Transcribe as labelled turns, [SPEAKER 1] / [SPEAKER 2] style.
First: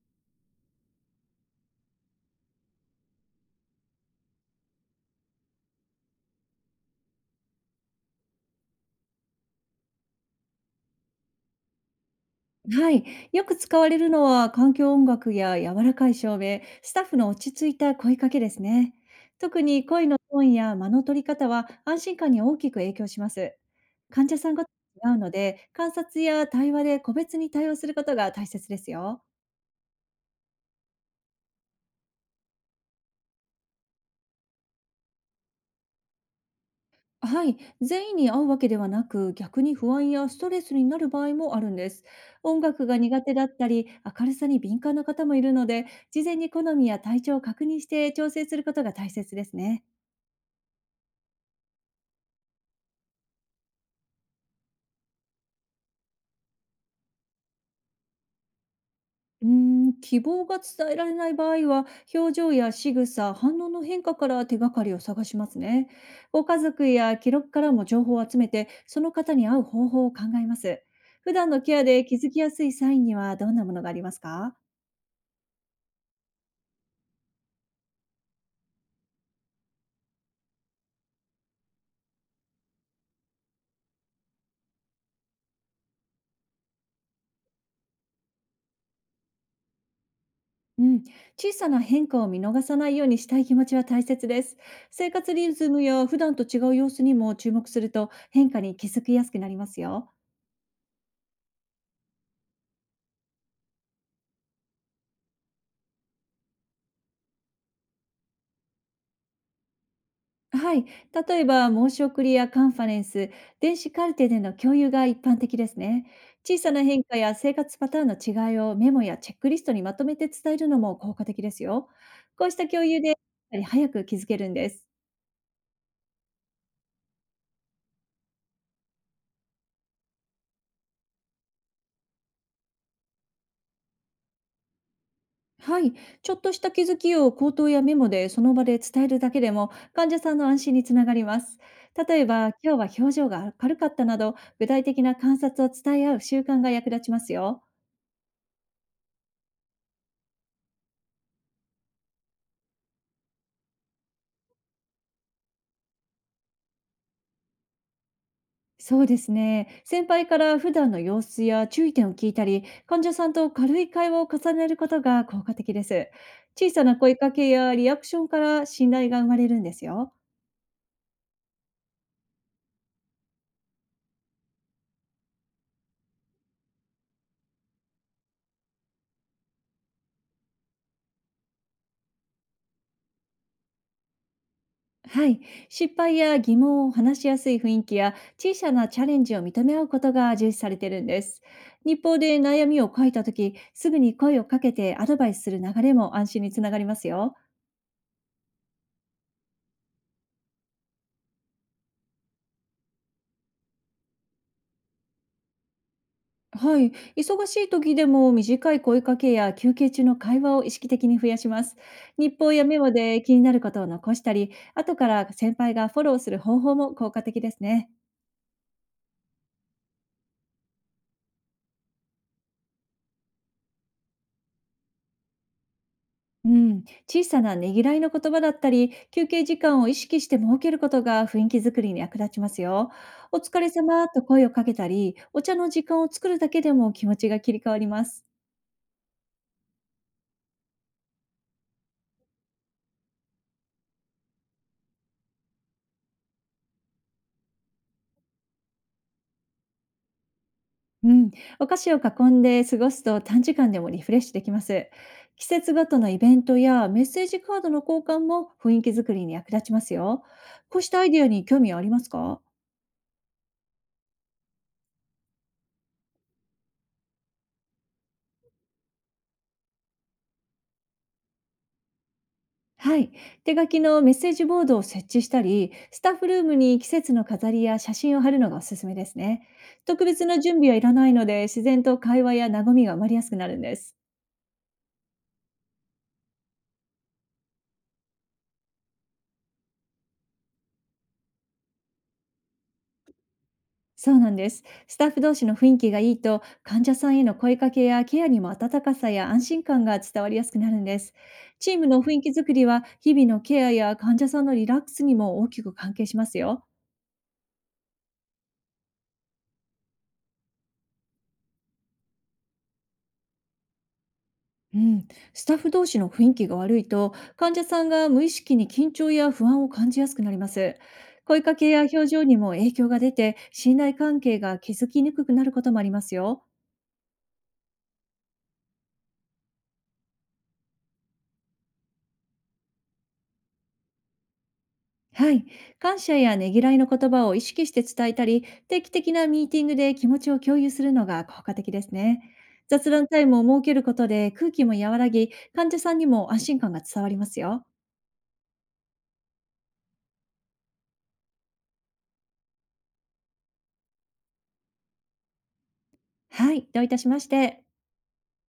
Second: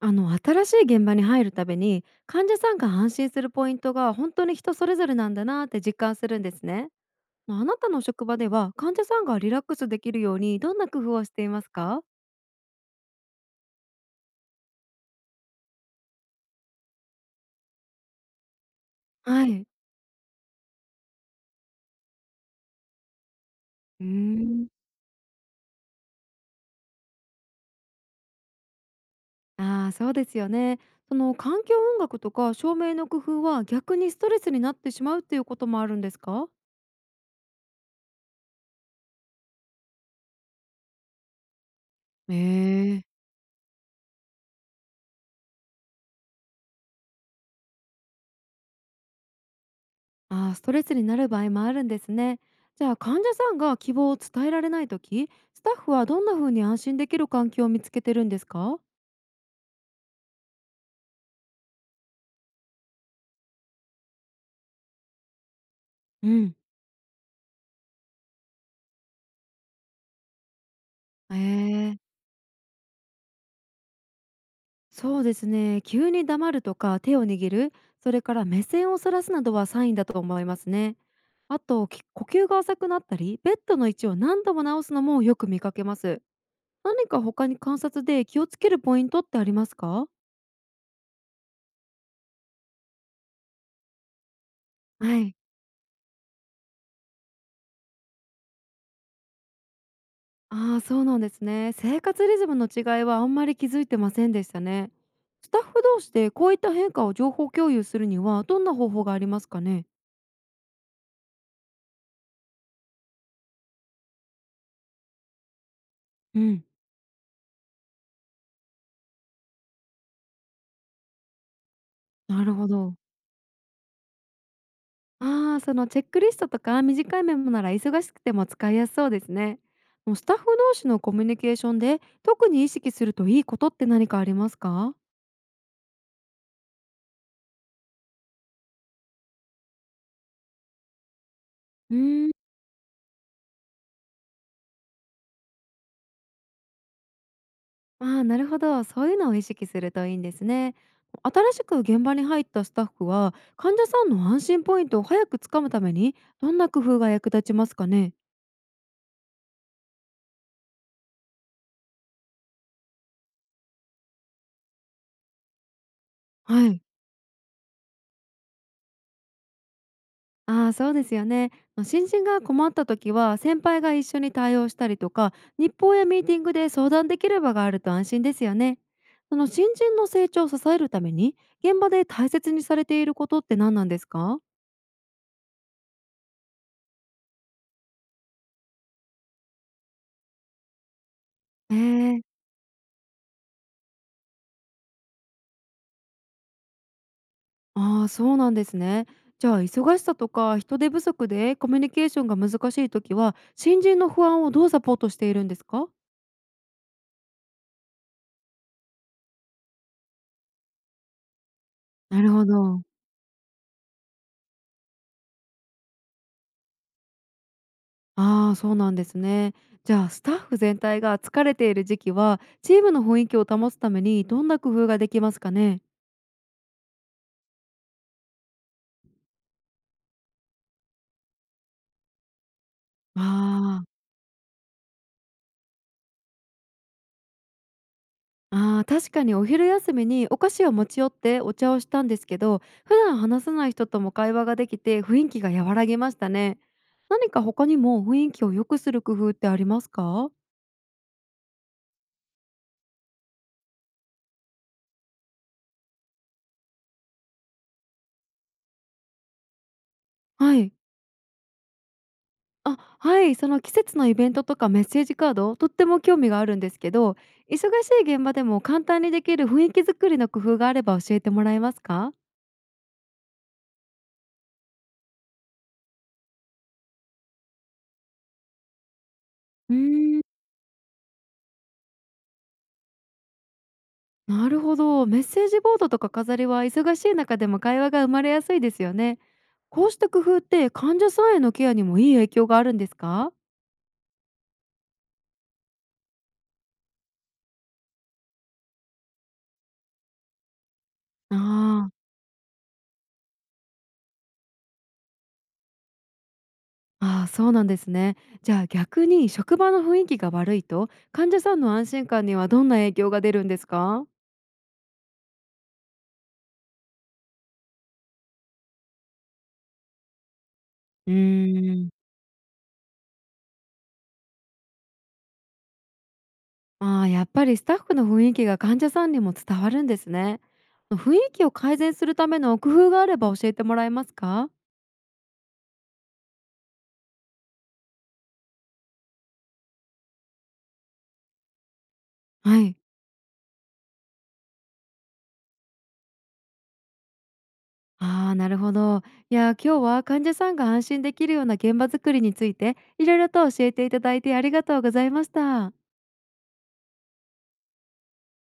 [SPEAKER 1] 新しい現場に入るたびに患者さんが安心するポイントが本当に人それぞれなんだなって実感するんですね。あなたの職場では患者さんがリラックスできるようにどんな工夫をしていますか？
[SPEAKER 2] はい、よく使われるのは環境音楽や柔らかい照明、スタッフの落ち着いた声かけですね。
[SPEAKER 1] は
[SPEAKER 2] 特
[SPEAKER 1] い。
[SPEAKER 2] に声のトーンや間の取り方は安心感に大きく影響します。
[SPEAKER 1] うー
[SPEAKER 2] 患者さんが違
[SPEAKER 1] ん。
[SPEAKER 2] うので、観察や対話で個別に対応することが大切ですよ。
[SPEAKER 1] ああ、そうですよね。その環境音楽とか照明の工夫は逆にストレスになってしまうっていうこともあるんですか？
[SPEAKER 2] はい、全員に合うわけではなく、逆に不安やストレスになる場合もあるんです。
[SPEAKER 1] へ
[SPEAKER 2] 音楽が
[SPEAKER 1] え。
[SPEAKER 2] 苦手だったり、明るさに敏感な方もいるので、事前に好みや体調を確認して調整することが大切ですね。
[SPEAKER 1] ああ、ストレスになる場合もあるんですね。じゃあ患者さんが希望を伝えられないとき、スタッフはどんな風に安心できる環境を見つけてるんですか？
[SPEAKER 2] うーん、希望が伝えられない場合は、表情や仕草、反応の変化から手がかりを探しますね。
[SPEAKER 1] う
[SPEAKER 2] ご
[SPEAKER 1] ん、
[SPEAKER 2] 家族や記録からも情報を集めて、その方に合う方法を考えます。普
[SPEAKER 1] え
[SPEAKER 2] 段のケアで気
[SPEAKER 1] え。
[SPEAKER 2] づきやすいサインにはどんなものがありますか？
[SPEAKER 1] そうですね。急に黙るとか手を握る、それから目線をそらすなどはサインだと思いますね。あと、呼吸が浅くなったり、ベッドの位置を何度も直すのもよく見かけます。何か他に観察で気をつけるポイントってありますか？
[SPEAKER 2] うん、小さな変化を見逃さないようにしたい気持ちは大切です。
[SPEAKER 1] は
[SPEAKER 2] 生活
[SPEAKER 1] い。
[SPEAKER 2] リズムや普段と違う様子にも注目すると変化に気づきやすくなりますよ。
[SPEAKER 1] ああ、そうなんですね。生活リズムの違いはあんまり気づいてませんでしたね。スタッフ同士でこういった変化を情報共有するにはどんな方法がありますかね？
[SPEAKER 2] はい。例えば、申し送りやカンファレンス、電子カルテでの共有が一般的ですね。
[SPEAKER 1] う
[SPEAKER 2] 小
[SPEAKER 1] ん、
[SPEAKER 2] さな変化や生活パターンの違いをメモやチェックリストにまとめて伝えるのも効果的ですよ。
[SPEAKER 1] な
[SPEAKER 2] こう
[SPEAKER 1] る
[SPEAKER 2] した
[SPEAKER 1] ほ
[SPEAKER 2] 共
[SPEAKER 1] ど。
[SPEAKER 2] 有で、やっぱり早く気づけるんです。
[SPEAKER 1] ああ、そのチェックリストとか短いメモなら忙しくても使いやすそうですね。もうスタッフ同士のコミュニケーションで特に意識するといいことって何かありますか？
[SPEAKER 2] はい。ちょっとした気づきを口頭やメモでその場で伝えるだけでも、患者さんの安心につながります。
[SPEAKER 1] うー
[SPEAKER 2] 例え
[SPEAKER 1] ん。
[SPEAKER 2] ば、今日は表情が軽かったなど、具体的な観察を伝え合う習慣が役立ちますよ。
[SPEAKER 1] ああ、なるほど。そういうのを意識するといいんですね。新しく現場に入ったスタッフは、患者さんの安心ポイントを早くつかむために、どんな工夫が役立ちますかね？
[SPEAKER 2] そうですね。先輩から普段の様子や注意点を聞いたり、患者さんと軽い会話を重ねることが効果的です。
[SPEAKER 1] は
[SPEAKER 2] 小さ
[SPEAKER 1] い。
[SPEAKER 2] な声かけやリアクションから信頼が生まれるんですよ。
[SPEAKER 1] ああ、そうですよね。新人が困った時は、先輩が一緒に対応したりとか、日報やミーティングで相談できる場があると安心ですよね。その新人の成長を支えるために、現場で大切にされていることって何なんですか？
[SPEAKER 2] はい。失敗や疑問を話しやすい雰囲気や小さなチャレンジを認め合うことが重視されているんです。日報
[SPEAKER 1] ええ。
[SPEAKER 2] で悩みを書いたとき、すぐに声をかけてアドバイスする流れも安心につながりますよ。
[SPEAKER 1] ああ、そうなんですね。じゃあ忙しさとか人手不足でコミュニケーションが難しい時は新人の不安をどうサポートしているんですか？
[SPEAKER 2] はい、忙しい時でも短い声かけや休憩中の会話を意識的に増やします。
[SPEAKER 1] なる
[SPEAKER 2] 日
[SPEAKER 1] ほ
[SPEAKER 2] 報やメ
[SPEAKER 1] ど。
[SPEAKER 2] モで気になることを残したり、後から先輩がフォローする方法も効果的ですね。
[SPEAKER 1] ああ、そうなんですね。じゃあスタッフ全体が疲れている時期はチームの雰囲気を保つためにどんな工夫ができますかね？
[SPEAKER 2] うん、小さなねぎらいの言葉だったり、休憩時間を意識して設けることが雰囲気づくりに役立ちますよ。お疲れ
[SPEAKER 1] あ
[SPEAKER 2] 様と声をかけたり、お茶の時間を作るだけでも気持ちが切り替わります。
[SPEAKER 1] あ、あー、確かにお昼休みにお菓子を持ち寄ってお茶をしたんですけど普段話さない人とも会話ができて雰囲気が和らぎましたね。何か他にも雰囲気を良くする工夫ってありますか？
[SPEAKER 2] うん、お菓子を囲んで過ごすと短時間でもリフレッシュできます。季節ごとのイベントやメッセージカードの交換も雰囲気作りに役立ちますよ。
[SPEAKER 1] はい。
[SPEAKER 2] こうしたアイデアに興味はありますか？
[SPEAKER 1] あ、はい、その季節のイベントとかメッセージカード、とっても興味があるんですけど、忙しい現場でも簡単にできる雰囲気作りの工夫があれば教えてもらえますか？
[SPEAKER 2] はい。手書きのメッセージボードを設置したり、スタッフルームに季節の飾りや写真を貼るのがおすすめですね。
[SPEAKER 1] う
[SPEAKER 2] 特
[SPEAKER 1] ーん、
[SPEAKER 2] 別な準備はいらないので、自然と会話や和みが生まれやすくなるんです。
[SPEAKER 1] なるほど。メッセージボードとか飾りは忙しい中でも会話が生まれやすいですよね。こうした工夫って患者さんへのケアにもいい影響があるんですか？
[SPEAKER 2] そうなんです。スタッフ同士の雰囲気がいいと、患者さんへの声かけやケアにも温かさや安心感が伝わりやすくなるんです。
[SPEAKER 1] あ
[SPEAKER 2] チーム
[SPEAKER 1] ー、
[SPEAKER 2] の雰囲気づくりは、日々のケアや患者さんのリラックスにも大きく関係しますよ。
[SPEAKER 1] あー、そうなんですね。じゃあ逆に職場の雰囲気が悪いと患者さんの安心感にはどんな影響が出るんですか？
[SPEAKER 2] うん、スタッフ同士の雰囲気が悪いと、患者さんが無意識に緊張や不安を感じやすくなります。
[SPEAKER 1] う
[SPEAKER 2] 声かけ
[SPEAKER 1] ー
[SPEAKER 2] や
[SPEAKER 1] ん。
[SPEAKER 2] 表情にも影響が出て、信頼関係が築きにくくなることもありますよ。
[SPEAKER 1] ああ、やっぱりスタッフの雰囲気が患者さんにも伝わるんですね。雰囲気を改善するための工夫があれば教えてもらえますか？
[SPEAKER 2] はい。感謝やねぎらいの言葉を意識して伝えたり、定期的なミーティングで気持ちを共有するのが効果的ですね。
[SPEAKER 1] はい。
[SPEAKER 2] 雑談タイムを設けることで空気も和らぎ、患者さんにも安心感が伝わりますよ。
[SPEAKER 1] ああ、なるほど。いや、今日は患者さんが安心できるような現場作りについていろいろと教えていただいてありがとうございました。
[SPEAKER 2] はい。どういたしまして。